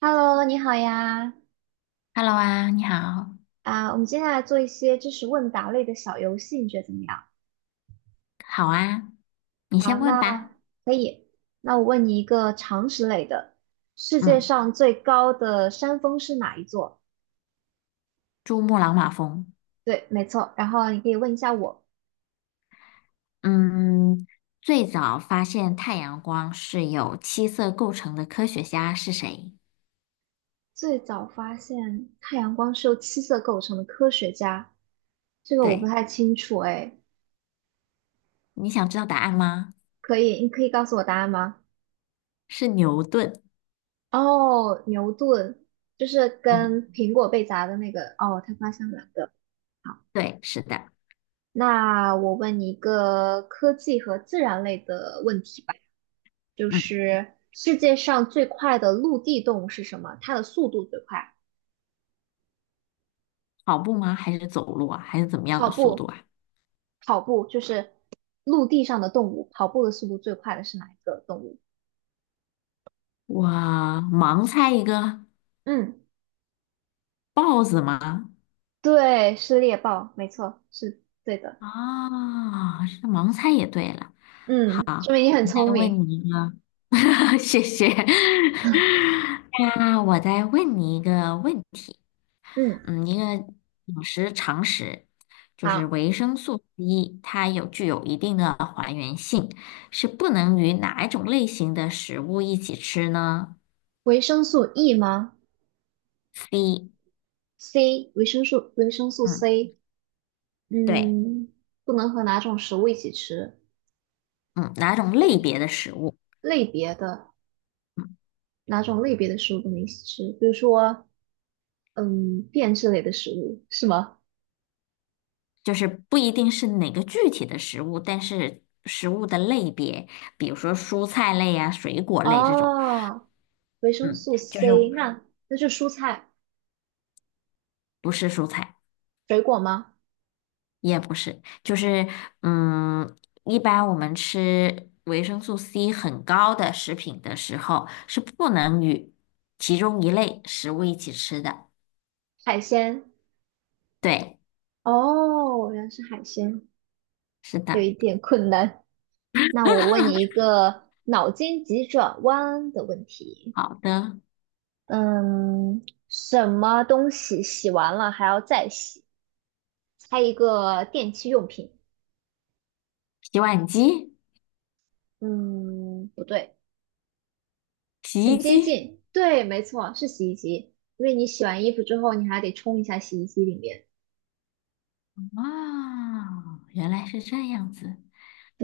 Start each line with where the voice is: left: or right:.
right: Hello，你好呀！
left: Hello 啊，你好，
right: 啊，我们接下来做一些知识问答类的小游戏，你觉得怎么样？
left: 好啊，你
right: 好，
left: 先问
right: 那
left: 吧。
right: 可以。那我问你一个常识类的：世界
left: 嗯，
right: 上最高的山峰是哪一座？
left: 珠穆朗玛峰。
right: 对，没错。然后你可以问一下我，
left: 嗯，最早发现太阳光是由七色构成的科学家是谁？
right: 最早发现太阳光是由七色构成的科学家，这个我不
left: 对，
right: 太清楚哎。
left: 你想知道答案吗？
right: 可以，你可以告诉我答案吗？
left: 是牛顿。
right: 哦，牛顿，就是
left: 嗯，
right: 跟苹果被砸的那个。哦，他发现了。
left: 对，是的。
right: 那我问你一个科技和自然类的问题吧，就
left: 嗯，
right: 是世界上最快的陆地动物是什么？它的速度最快？
left: 跑步吗？还是走路啊？还是怎么样
right: 跑
left: 的速度
right: 步，
left: 啊？
right: 跑步就是陆地上的动物，跑步的速度最快的是哪一个动物？
left: 哇，盲猜一个，
right: 嗯，
left: 豹子吗？
right: 对，是猎豹，没错，是对的。
left: 啊、这盲猜也对了。
right: 嗯，说明你很聪
left: 再问
right: 明。
left: 你一个，谢谢。那我再问你一个问题，
right: 嗯，
left: 一个饮食常识，就是
right: 好，
left: 维生素 C，它有具有一定的还原性，是不能与哪一种类型的食物一起吃呢
right: 维生素 E 吗
left: ？C，
right: ？C,维生素
left: 嗯，
right: C,
left: 对，
right: 嗯，不能和哪种食物一起吃？
left: 嗯，哪种类别的食物？
right: 类别的
left: 嗯，
right: 哪种类别的食物不能一起吃？比如说，嗯，变质类的食物是吗？
left: 就是不一定是哪个具体的食物，但是食物的类别，比如说蔬菜类啊、水果类这种，
right: 哦，维生
left: 嗯，
right: 素
left: 就是
right: C,那是蔬菜、
left: 不是蔬菜。
right: 水果吗？
left: 也不是，就是嗯，一般我们吃维生素 C 很高的食品的时候，是不能与其中一类食物一起吃的。
right: 海鲜？
left: 对，
right: 哦，原来是海鲜，
left: 是
right: 有
left: 的，
right: 一点困难。那我问你一个脑筋急转弯的问题，
left: 好的。
right: 嗯，什么东西洗完了还要再洗？猜一个电器用品。
left: 洗碗机、
right: 嗯，不对。
left: 洗
right: 很
left: 衣
right: 接
left: 机，
right: 近，对，没错，是洗衣机，因为你洗完衣服之后，你还得冲一下洗衣机里面。
left: 哇，原来是这样子。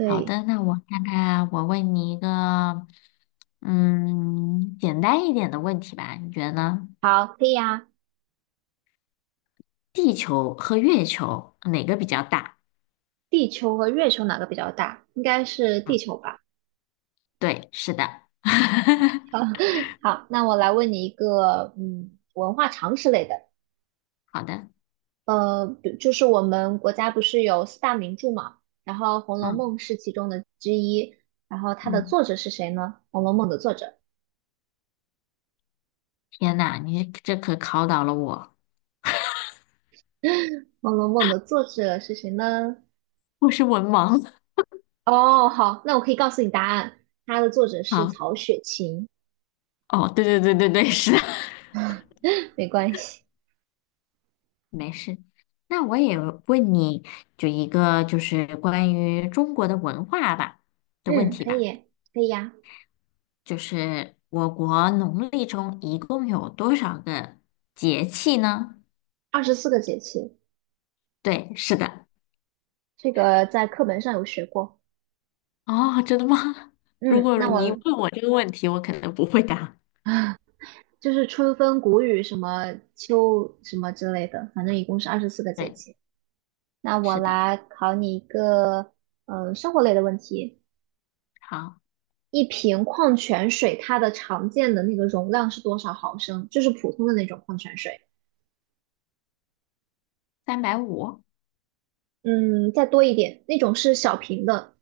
left: 好的，那我看看，我问你一个，简单一点的问题吧，你觉得呢？
right: 好，可以啊。
left: 地球和月球哪个比较大？
right: 地球和月球哪个比较大？应该是地
left: 嗯，
right: 球吧。
left: 对，是的。
right: 好，好，那我来问你一个，嗯，文化常识类的，
left: 好的，
right: 就是我们国家不是有四大名著嘛，然后《红楼
left: 嗯
right: 梦》是其中的之一，然后它的
left: 嗯，
right: 作者是谁呢？《红楼梦》的作者，
left: 天呐，你这可考倒了我，
right: 《红楼梦》的作者是谁呢？
left: 我是文盲。
right: 哦，好，那我可以告诉你答案，它的作者 是
left: 好，
right: 曹雪芹，
left: 哦，对对对对对，是的，
right: 没关系。
left: 没事。那我也问你，就一个就是关于中国的文化吧的问
right: 嗯，
left: 题
right: 可
left: 吧，
right: 以，可以呀、
left: 就是我国农历中一共有多少个节气呢？
right: 二十四个节气，
left: 对，是的。
right: 这个在课本上有学过。
left: 哦，真的吗？如
right: 嗯，
left: 果
right: 那
left: 你
right: 我
left: 问我这个问题，我可能不会答。
right: 就是春分、谷雨什么秋什么之类的，反正一共是二十四个节
left: 对，
right: 气。那我
left: 是的。
right: 来考你一个，生活类的问题。
left: 好，
right: 一瓶矿泉水它的常见的那个容量是多少毫升？就是普通的那种矿泉水。
left: 350，
right: 嗯，再多一点，那种是小瓶的，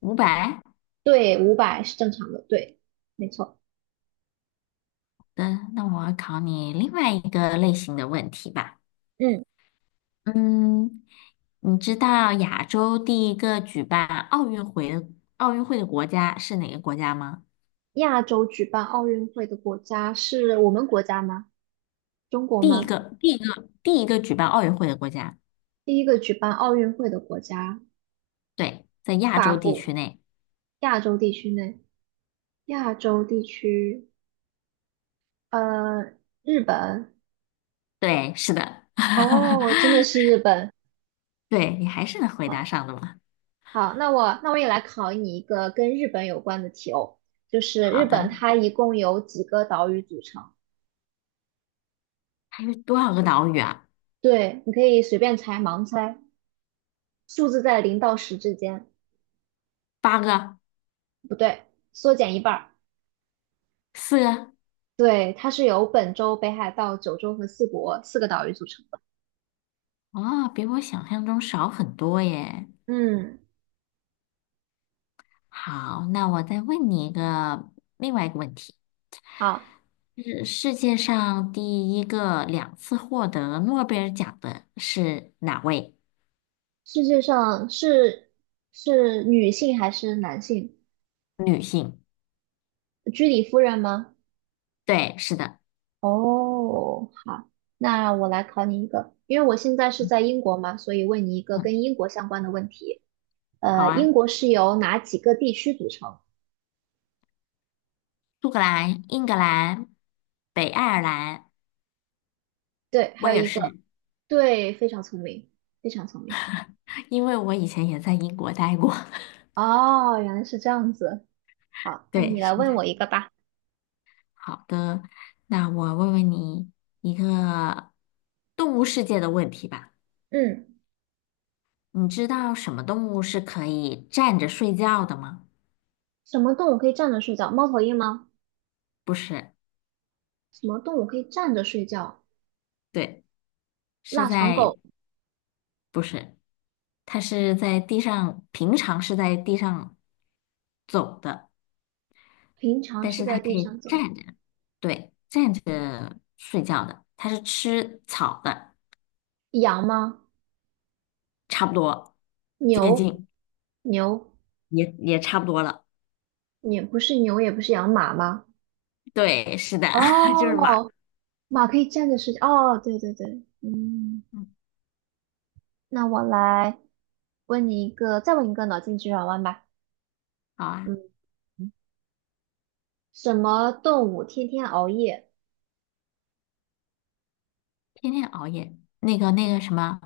left: 500。
right: 对，500是正常的，对，没错。
left: 的，那我要考你另外一个类型的问题吧。
right: 嗯，
left: 嗯，你知道亚洲第一个举办奥运会的奥运会的国家是哪个国家吗？
right: 亚洲举办奥运会的国家是我们国家吗？中国
left: 第一
right: 吗？
left: 个，第一个，第一个举办奥运会的国家，
right: 第一个举办奥运会的国家，
left: 对，在亚
right: 法
left: 洲地
right: 国，
left: 区内，
right: 亚洲地区内，亚洲地区，呃，日本。
left: 对，是的，
right: 哦，真 的是日本。
left: 对，你还是能回答
right: 好，
left: 上的嘛？
right: 好,那我也来考你一个跟日本有关的题哦，就是日
left: 好
right: 本
left: 的，
right: 它一共有几个岛屿组成？
left: 还有多少个岛屿啊？
right: 对，你可以随便猜，盲猜，数字在0到10之间。
left: 8个，
right: 不对，缩减一半儿。
left: 4个，
right: 对，它是由本州、北海道、九州和四国四个岛屿组成的。
left: 哦，比我想象中少很多耶。
right: 嗯，
left: 好，那我再问你一个另外一个问题。
right: 好，
left: 是世界上第一个两次获得诺贝尔奖的是哪位
right: 世界上是是女性还是男性？
left: 女性？
right: 居里夫人吗？
left: 对，是的，
right: 哦，好，那我来考你一个，因为我现在是在英国嘛，所以问你一个
left: 嗯，
right: 跟英国相关的问题。
left: 好
right: 英
left: 啊，
right: 国是由哪几个地区组成？
left: 苏格兰、英格兰、北爱尔兰，
right: 对，
left: 我
right: 还有
left: 也
right: 一
left: 是，
right: 个，对，非常聪明，非常聪明。
left: 因为我以前也在英国待过。
right: 哦，原来是这样子。好，那
left: 对，
right: 你来
left: 是
right: 问
left: 的。
right: 我一个吧。
left: 好的，那我问问你一个动物世界的问题吧。
right: 嗯，
left: 你知道什么动物是可以站着睡觉的吗？
right: 什么动物可以站着睡觉？猫头鹰吗？
left: 不是，
right: 什么动物可以站着睡觉？
left: 对，是
right: 腊肠
left: 在，
right: 狗
left: 不是。它是在地上，平常是在地上走的，
right: 平常
left: 但
right: 是
left: 是
right: 在
left: 它可
right: 地
left: 以
right: 上走。
left: 站着，对，站着睡觉的。它是吃草的，
right: 羊吗？
left: 差不多，接
right: 牛？
left: 近，
right: 牛？
left: 也差不多了。
right: 也不是牛，也不是羊，马吗？
left: 对，是的，就是马。
right: 哦，马可以站着睡觉。哦，对对对，嗯，
left: 嗯，
right: 那我来问你一个，再问一个脑筋急转弯吧。
left: 好啊，
right: 嗯，什么动物天天熬夜？
left: 天天熬夜，那个什么，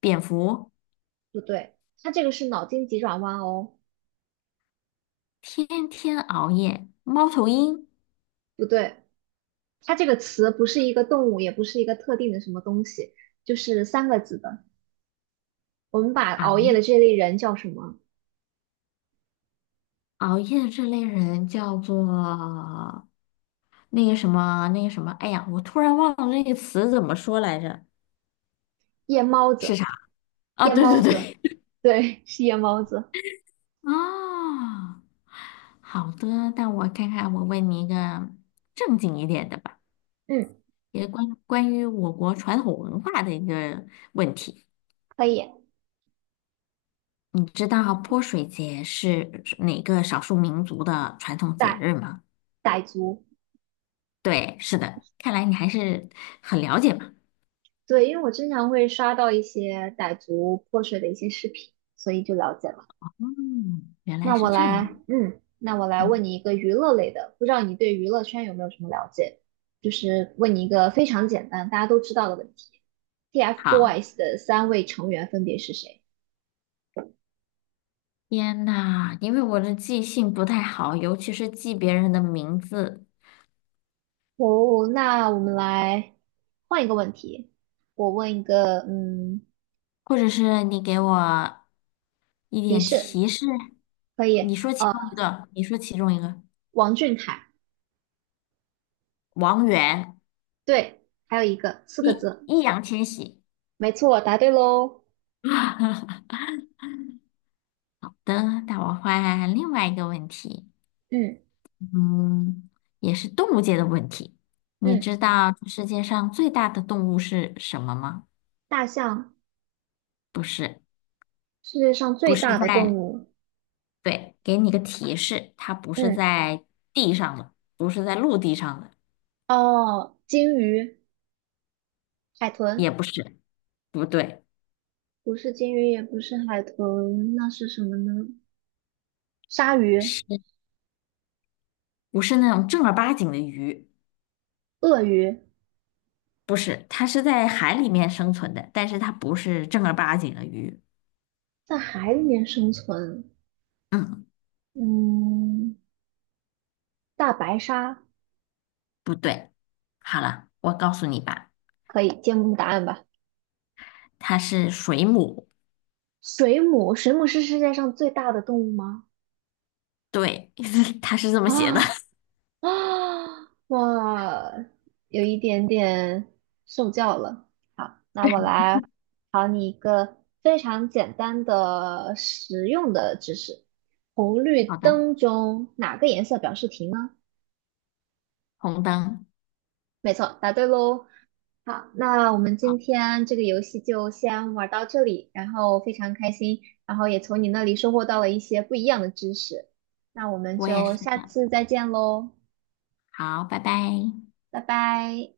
left: 蝙蝠，
right: 不对，它这个是脑筋急转弯哦，
left: 天天熬夜，猫头鹰
right: 不对。它这个词不是一个动物，也不是一个特定的什么东西，就是三个字的。我们把
left: 啊，
right: 熬夜的这类人叫什么？
left: 熬夜这类人叫做那个什么那个什么，哎呀，我突然忘了那个词怎么说来着，
right: 夜猫
left: 是
right: 子，
left: 啥？啊，
right: 夜
left: 对对
right: 猫子，
left: 对，
right: 对，是夜猫子。
left: 啊，好的，那我看看，我问你一个正经一点的吧，
right: 嗯，
left: 也关于我国传统文化的一个问题。
right: 可以，
left: 你知道泼水节是哪个少数民族的传统节
right: 傣
left: 日吗？
right: 傣族，
left: 对，是的，看来你还是很了解嘛。
right: 对，因为我经常会刷到一些傣族泼水的一些视频，所以就了解了。
left: 嗯，原来
right: 那
left: 是
right: 我
left: 这
right: 来，
left: 样。
right: 嗯，那我来
left: 嗯，
right: 问你一个娱乐类的，不知道你对娱乐圈有没有什么了解？就是问你一个非常简单，大家都知道的问题
left: 好。
right: ，TFBOYS 的三位成员分别是谁？
left: 天呐，因为我的记性不太好，尤其是记别人的名字，
right: 哦，那我们来换一个问题，我问一个，嗯，
left: 或者是你给我一
right: 提
left: 点
right: 示
left: 提示。
right: 可以，
left: 你说其中一个，
right: 王俊凯，
left: 王源，
right: 对，还有一个四个
left: 易
right: 字，
left: 易烊千玺。
right: 没错，答对喽，
left: 等，那我换另外一个问题，
right: 嗯
left: 嗯，也是动物界的问题。你
right: 嗯，
left: 知道世界上最大的动物是什么吗？
right: 大象，
left: 不是，
right: 世界上
left: 不
right: 最
left: 是
right: 大的动
left: 在
right: 物，
left: 对，给你个提示，它不是
right: 嗯，
left: 在地上的，不是在陆地上的，
right: 哦，鲸鱼。海
left: 也
right: 豚
left: 不是，不对，
right: 不是鲸鱼，也不是海豚，那是什么呢？鲨鱼、
left: 是不是那种正儿八经的鱼？
right: 鳄鱼
left: 不是，它是在海里面生存的，但是它不是正儿八经的鱼。
right: 在海里面生存。
left: 嗯，
right: 嗯，大白鲨
left: 不对。好了，我告诉你吧，
right: 可以揭幕答案吧？
left: 它是水母。
right: 水母，水母是世界上最大的动物吗？
left: 对，它是这么写的。
right: 啊、啊，哇，有一点点受教了。好，那我来考你一个非常简单的实用的知识：红绿
left: 好的，
right: 灯中哪个颜色表示停呢？
left: 红灯。
right: 没错，答对喽。好，那我们今
left: 好，
right: 天这个游戏就先玩到这里，然后非常开心，然后也从你那里收获到了一些不一样的知识。那我们
left: 我也
right: 就
left: 是
right: 下
left: 的。
right: 次再见喽，
left: 好，拜拜。
right: 拜拜。